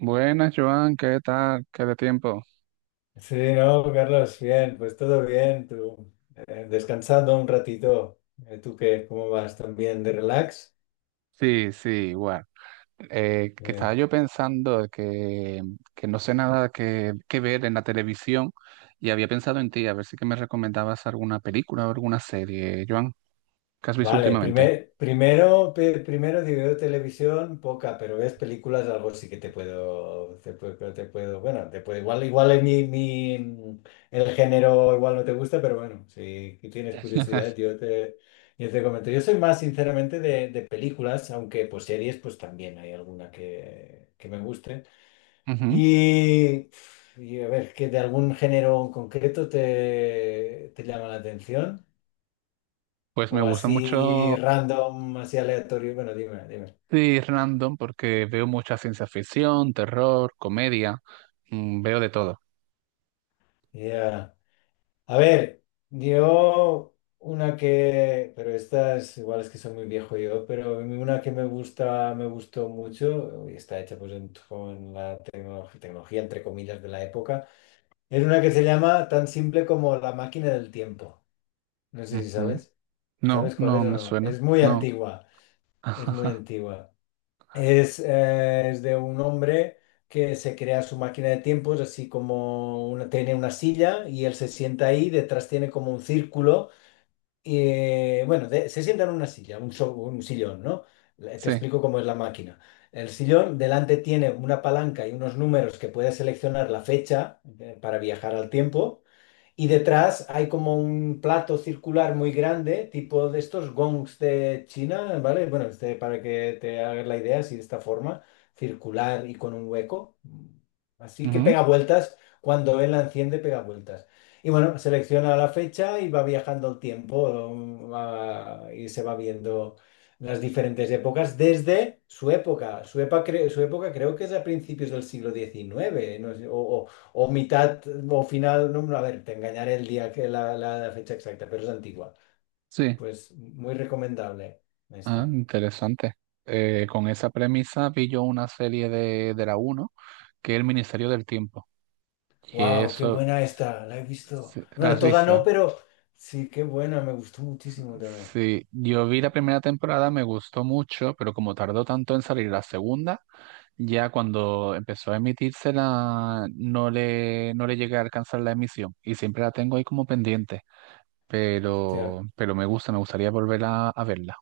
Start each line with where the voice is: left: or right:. right: Buenas, Joan, ¿qué tal? ¿Qué de tiempo?
left: Sí, no, Carlos, bien, pues todo bien, tú, descansando un ratito. ¿Tú qué? ¿Cómo vas? ¿También de relax?
right: Sí, sí, igual. Que estaba
left: Eh,
right: yo pensando que no sé nada que ver en la televisión y había pensado en ti, a ver si que me recomendabas alguna película o alguna serie, Joan. ¿Qué has visto
left: vale,
right: últimamente?
left: primero si veo televisión, poca, pero ves películas, algo sí que te puedo, igual en el género igual no te gusta, pero bueno, si tienes curiosidad, yo te comento. Yo soy más, sinceramente, de películas, aunque pues series, pues también hay alguna que me guste.
right: Ujú.
left: Y, y a ver, ¿que de algún género en concreto te llama la atención?
right: Pues me
left: O
right: gusta
left: así
right: mucho,
left: random, así aleatorio. Bueno, dime, dime.
right: sí, random, porque veo mucha ciencia ficción, terror, comedia, veo de todo.
left: Ya. A ver, yo una que, pero estas igual es que soy muy viejo yo, pero una que me gustó mucho, y está hecha pues con la tecnología, entre comillas, de la época, es una que se llama tan simple como La Máquina del Tiempo. No sé si
right: Ujú.
left: sabes.
right: No,
left: ¿Sabes cuál es
right: no
left: o
right: me
left: no?
right: suena,
left: Es muy
right: no.
left: antigua, es muy antigua. Es de un hombre que se crea su máquina de tiempos, así como una, tiene una silla y él se sienta ahí, detrás tiene como un círculo y, bueno, se sienta en una silla, un, un sillón, ¿no? Te
right: Sí,
left: explico cómo es la máquina. El sillón delante tiene una palanca y unos números que puede seleccionar la fecha, para viajar al tiempo. Y detrás hay como un plato circular muy grande, tipo de estos gongs de China, ¿vale? Bueno, este, para que te hagas la idea, así de esta forma, circular y con un hueco. Así que
right: ujú,
left: pega vueltas, cuando él la enciende, pega vueltas. Y bueno, selecciona la fecha y va viajando el tiempo, y se va viendo las diferentes épocas desde su época. Su época creo que es a principios del siglo XIX, no sé, o mitad o final, no, no, a ver, te engañaré el día que la fecha exacta, pero es antigua.
right: sí.
left: Pues muy recomendable
right: Ah,
left: esta.
right: interesante. Con esa premisa vi yo una serie de la uno que es El Ministerio del Tiempo. Y
left: ¡Wow! ¡Qué
right: eso,
left: buena esta! La he visto.
right: sí, ¿la
left: Bueno,
right: has
left: toda
right: visto?
left: no, pero sí, qué buena, me gustó muchísimo también.
right: Sí, yo vi la primera temporada, me gustó mucho, pero como tardó tanto en salir la segunda, ya cuando empezó a emitírsela, no le, no le llegué a alcanzar la emisión. Y siempre la tengo ahí como pendiente.
left: Hostia,
right: Pero me gusta, me gustaría volver a verla.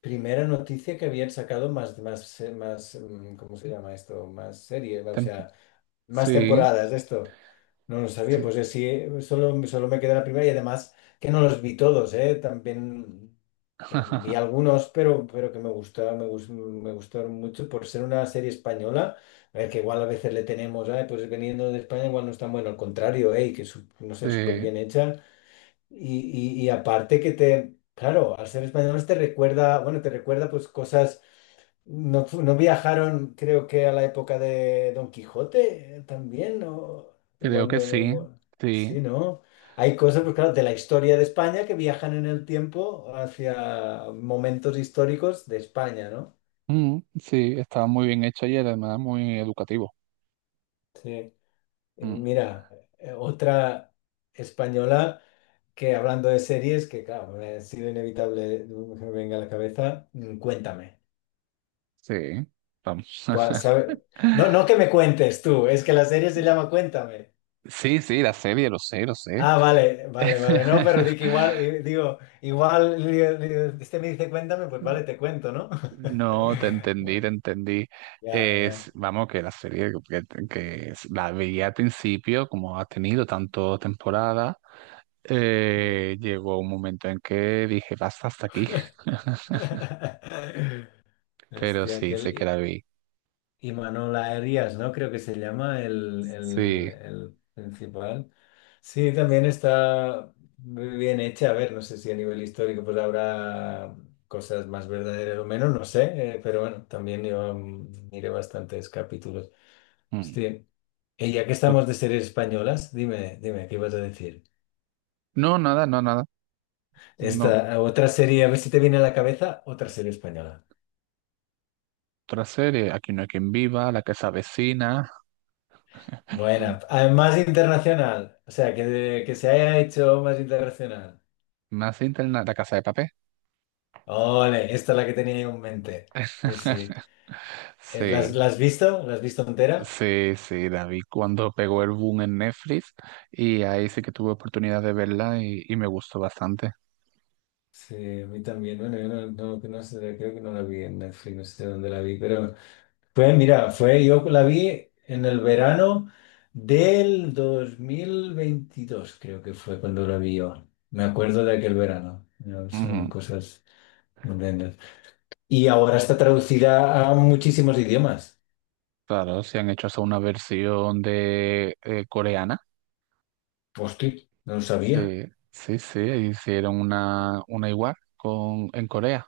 left: primera noticia que habían sacado más, ¿cómo se llama esto? Más serie, o
right: Tem-
left: sea, más
right: sí,
left: temporadas de esto. No lo sabía,
right: sí,
left: pues sí, solo me quedé la primera y además que no los vi todos, ¿eh? También vi algunos, pero que me gustaron mucho por ser una serie española, que igual a veces le tenemos, "Ay, pues veniendo de España igual no es tan bueno", al contrario, ¿eh? Y que no sé, súper
right: sí,
left: bien hecha. Y, y aparte que te, claro, al ser españoles te recuerda pues cosas no, no viajaron, creo que a la época de Don Quijote, también, ¿no?
right: creo
left: Igual
right: que
left: me...
right: sí,
left: igual-
right: sí.
left: Sí, ¿no? Hay cosas, pues claro, de la historia de España que viajan en el tiempo hacia momentos históricos de España, ¿no?
right: Mm, sí, estaba muy bien hecha y además muy educativo.
left: Sí. Y
right: Mm,
left: mira, otra española que hablando de series, que claro, me ha sido inevitable, que me venga a la cabeza, cuéntame.
right: sí, vamos.
left: ¿Cuál- sabe? No, no que me cuentes tú, es que la serie se llama Cuéntame.
right: Sí, sí, la serie, lo sé, lo sé.
left: Ah, vale, vale, vale. No, pero di que igual, digo, igual, digo, este me dice cuéntame, pues vale, te cuento, ¿no?
right: No, te entendí, te entendí.
left: Ya,
right: Es,
left: ya.
right: vamos, que la serie que la veía al principio, como ha tenido tantas temporadas,
left: Mm.
right: llegó un momento en que dije, basta hasta aquí. Pero
left: Este,
right: sí,
left: aquel
right: sé que la
left: I-
right: vi.
left: Imanol Arias, ¿no? Creo que se llama
right: Sí.
left: el principal. Sí, también está muy bien hecha. A ver, no sé si a nivel histórico pues habrá cosas más verdaderas o menos, no sé, pero bueno, también yo, miré bastantes capítulos.
right: Mm.
left: Sí. Y ya que estamos de series españolas, dime, dime, ¿qué ibas a decir?
right: No, nada, no, nada. No.
left: Esta otra serie, a ver si te viene a la cabeza, otra serie española.
right: Otra serie, Aquí no hay quien viva, La casa vecina,
left: Buena, además internacional, o sea, que se haya hecho más internacional.
right: más interna, La casa de papel.
left: Ole, esta es la que tenía yo en mente. Sí, sí. Eh,
right: Sí,
left: ¿Las, Las has visto? ¿La has visto entera?
right: sí, sí, David, cuando pegó el boom en Netflix y ahí sí que tuve oportunidad de verla y me gustó bastante.
left: Sí, a mí también. Bueno, yo no, no, que no sé, creo que no la vi en Netflix, no sé dónde la vi, pero fue, yo la vi en el verano del 2022 creo que fue cuando la vi yo. Me acuerdo de aquel verano. No, son
right: Ujú.
left: cosas tremendas. Y ahora está traducida a muchísimos idiomas.
right: Claro, se han hecho hasta una versión de coreana.
left: Hostia, no lo sabía.
right: Sí, sí, sí, hicieron una igual con, en Corea.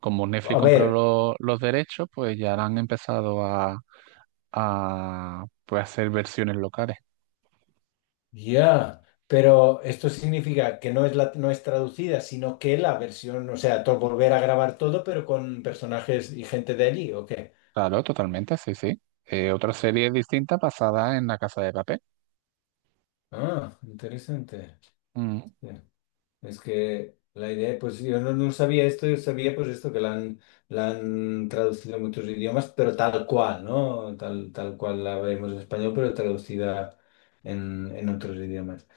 right: Como Netflix
left: A
right: compró
left: ver,
right: los derechos, pues ya han empezado a pues, hacer versiones locales.
left: ya, pero esto significa que no es no es traducida, sino que la versión, o sea, volver a grabar todo, pero con personajes y gente de allí, ¿o qué?
right: Claro, totalmente, sí, sí. Otra serie distinta basada en La Casa de Papel.
left: Ah, interesante.
right: Mm,
left: Es que la idea, pues yo no sabía esto, yo sabía pues esto, que la han traducido a muchos idiomas, pero tal cual, ¿no? Tal cual la vemos en español, pero traducida en otros idiomas.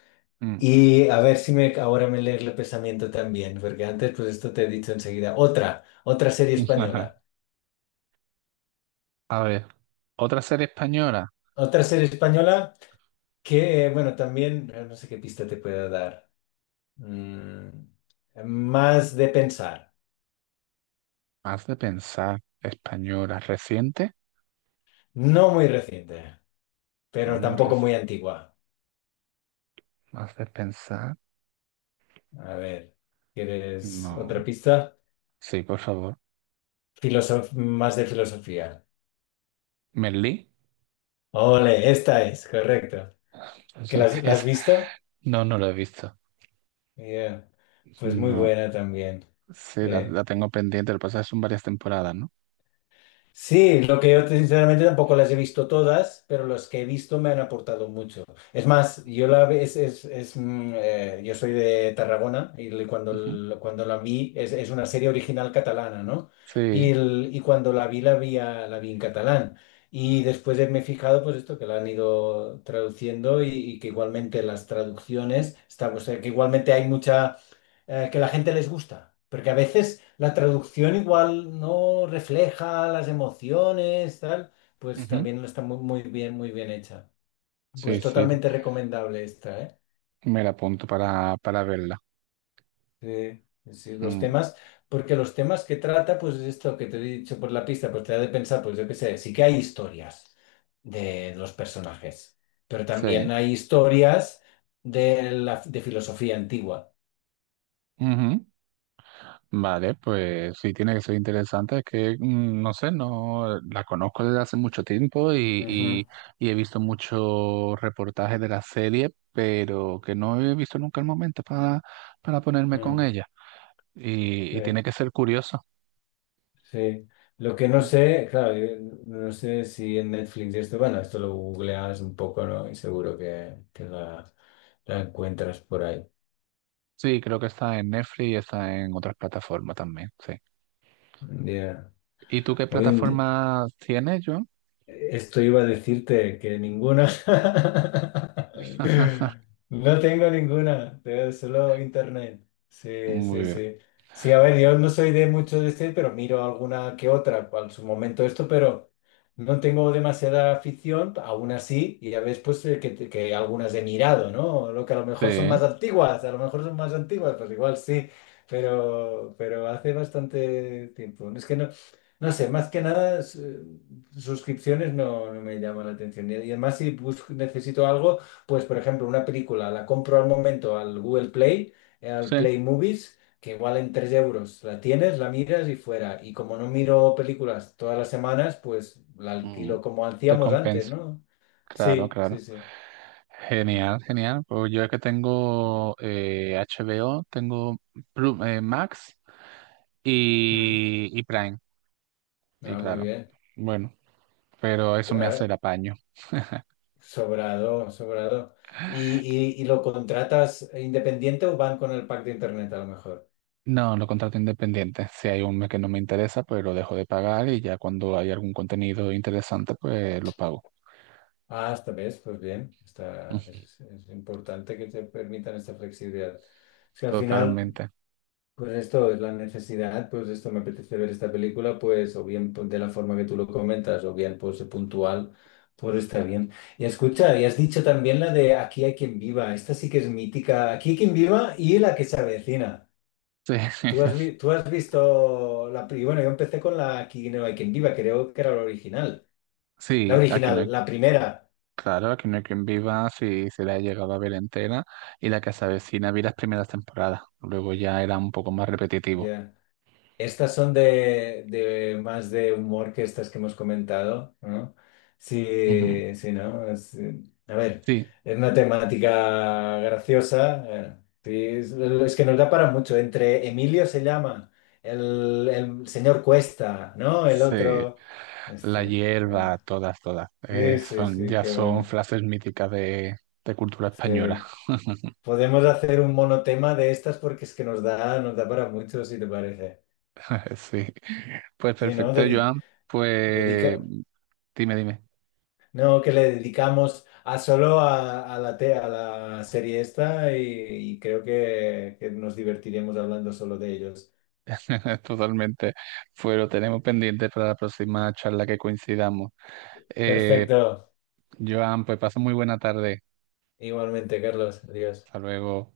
right: mm.
left: Y a ver si me, ahora me lees el pensamiento también, porque antes pues esto te he dicho enseguida. Otra serie española.
right: A ver, otra serie española,
left: Otra serie española que, bueno, también, no sé qué pista te pueda dar. Mm, Más de pensar.
right: más de pensar, española, reciente,
left: No muy reciente,
right: no
left: pero
right: muy
left: tampoco muy
right: reciente,
left: antigua.
right: más de pensar,
left: A ver, ¿quieres otra
right: no.
left: pista?
right: Sí, por favor.
left: Más de filosofía.
right: Merlí.
left: Ole, esta es, correcto. ¿Que
right: Sí,
left: las- la, Has visto?
right: No, no lo he visto.
left: Yeah. Pues muy
right: No,
left: buena también.
right: sí, la,
left: Eh,
right: la tengo pendiente. Lo que pasa es que son varias temporadas, ¿no?
left: Sí, lo que yo sinceramente tampoco las he visto todas, pero las que he visto me han aportado mucho. Es más, yo la ve- es, mm, yo soy de Tarragona y
right: Ujú.
left: cuando la vi es una serie original catalana, ¿no? Y,
right: Sí,
left: el- y cuando la vi en catalán. Y después me he fijado pues esto que la han ido traduciendo y que igualmente las traducciones, estamos, que igualmente hay mucha, que la gente les gusta, porque a veces la traducción igual no refleja las emociones, tal, pues
right: ujú.
left: también no está muy, muy bien hecha. Pues
right: Sí, sí.
left: totalmente recomendable esta, ¿eh?
right: Me la apunto para verla.
left: Sí, sí, los
right: Mm,
left: temas, porque los temas que trata, pues esto que te he dicho por la pista, pues te da de pensar, pues yo qué sé, sí que hay historias de los personajes, pero también
right: sí.
left: hay historias de la de filosofía antigua.
right: Ujú. Vale, pues sí, tiene que ser interesante. Es que, mm, no sé, no la conozco desde hace mucho tiempo
left: Ujú,
right: y he visto muchos reportajes de la serie, pero que no he visto nunca el momento para ponerme con
left: mm,
right: ella. Y
left: sí.
right: tiene que ser curioso.
left: Sí. Lo que no
right: Mm.
left: sé, claro, yo no sé si en Netflix esto, bueno, esto lo googleas un poco, ¿no? Y seguro que la encuentras por ahí.
right: Sí, creo que está en Netflix y está en otras plataformas también, sí.
left: Ya.
right: ¿Y tú qué
left: Hoy en, di-
right: plataforma tienes, yo?
left: Esto iba a decirte que ninguna. No tengo ninguna, tengo solo internet. Sí,
right: Muy
left: sí,
right: bien.
left: sí. Sí, a ver, yo no soy de mucho de este, pero miro alguna que otra, cual su momento esto, pero no tengo demasiada afición, aún así, y ya ves pues, que algunas he mirado, ¿no? Lo que a lo
right: Sí,
left: mejor son más antiguas, a lo mejor son más antiguas, pues igual sí, pero hace bastante tiempo. Es que no, no sé, más que nada. Suscripciones no, no me llama la atención. Y además, si necesito algo, pues por ejemplo, una película, la compro al momento al Google Play, al
right: sí.
left: Play Movies, que igual en 3 euros la tienes, la miras y fuera. Y como no miro películas todas las semanas, pues la
right: Mm.
left: alquilo como
right: Te
left: hacíamos antes,
right: compensa.
left: ¿no?
right: Claro,
left: Sí, sí,
right: claro.
left: sí. Mm.
right: Genial, genial. Pues yo es que tengo HBO, tengo Max
left: Mm.
right: y Prime. Y
left: Ah, muy
right: claro,
left: bien.
right: bueno, pero eso me hace
left: Ah,
right: el apaño.
left: sobrado, sobrado. ¿ Y lo contratas independiente o van con el pack de internet a lo mejor?
right: No, lo contrato independiente. Si hay un mes que no me interesa, pues lo dejo de pagar y ya cuando hay algún contenido interesante, pues lo pago.
left: Ah, esta vez, pues bien, está,
right: Ujú,
left: es importante que te permitan esta flexibilidad. Es que al final,
right: totalmente.
left: pues esto es la necesidad, pues esto me apetece ver esta película, pues o bien pues, de la forma que tú lo comentas, o bien pues puntual, pues está bien. Y escucha, y has dicho también la de Aquí hay quien viva, esta sí que es mítica, Aquí hay quien viva y La que se avecina.
right: Sí,
left: Tú has, vi- tú has visto la... pri- Bueno, yo empecé con la Aquí no hay quien viva, creo que era la original. La
right: sí, aquí no hay,
left: original, la primera.
right: claro, aquí no hay quien viva si se la ha llegado a ver entera y la que se avecina vi las primeras temporadas. Luego ya era un poco más repetitivo.
left: Ya. Estas son de más de humor que estas que hemos comentado, ¿no?
right: Ujú.
left: Sí, sí, ¿no? A ver,
right: Sí,
left: es una temática graciosa. Sí, es que nos da para mucho. Entre Emilio se llama, el señor Cuesta, ¿no? El
right: sí,
left: otro.
right: la
left: Este, eh,
right: hierba, todas, todas.
left: sí, sí,
right: Son,
left: sí,
right: ya
left: qué
right: son
left: bueno.
right: frases míticas de cultura española.
left: Sí. Podemos hacer un monotema de estas porque es que nos da para mucho, si te parece.
right: Sí. Pues
left: Sí, ¿no?
right: perfecto, Joan. Pues
left: Dedica-
right: dime, dime.
left: No, que le dedicamos a solo a a la serie esta y creo que nos divertiremos hablando solo de ellos.
right: Totalmente. Pues lo tenemos pendiente para la próxima charla que coincidamos. Eh,
left: Perfecto.
right: Joan, pues pasa muy buena tarde.
left: Igualmente, Carlos. Adiós.
right: Hasta luego.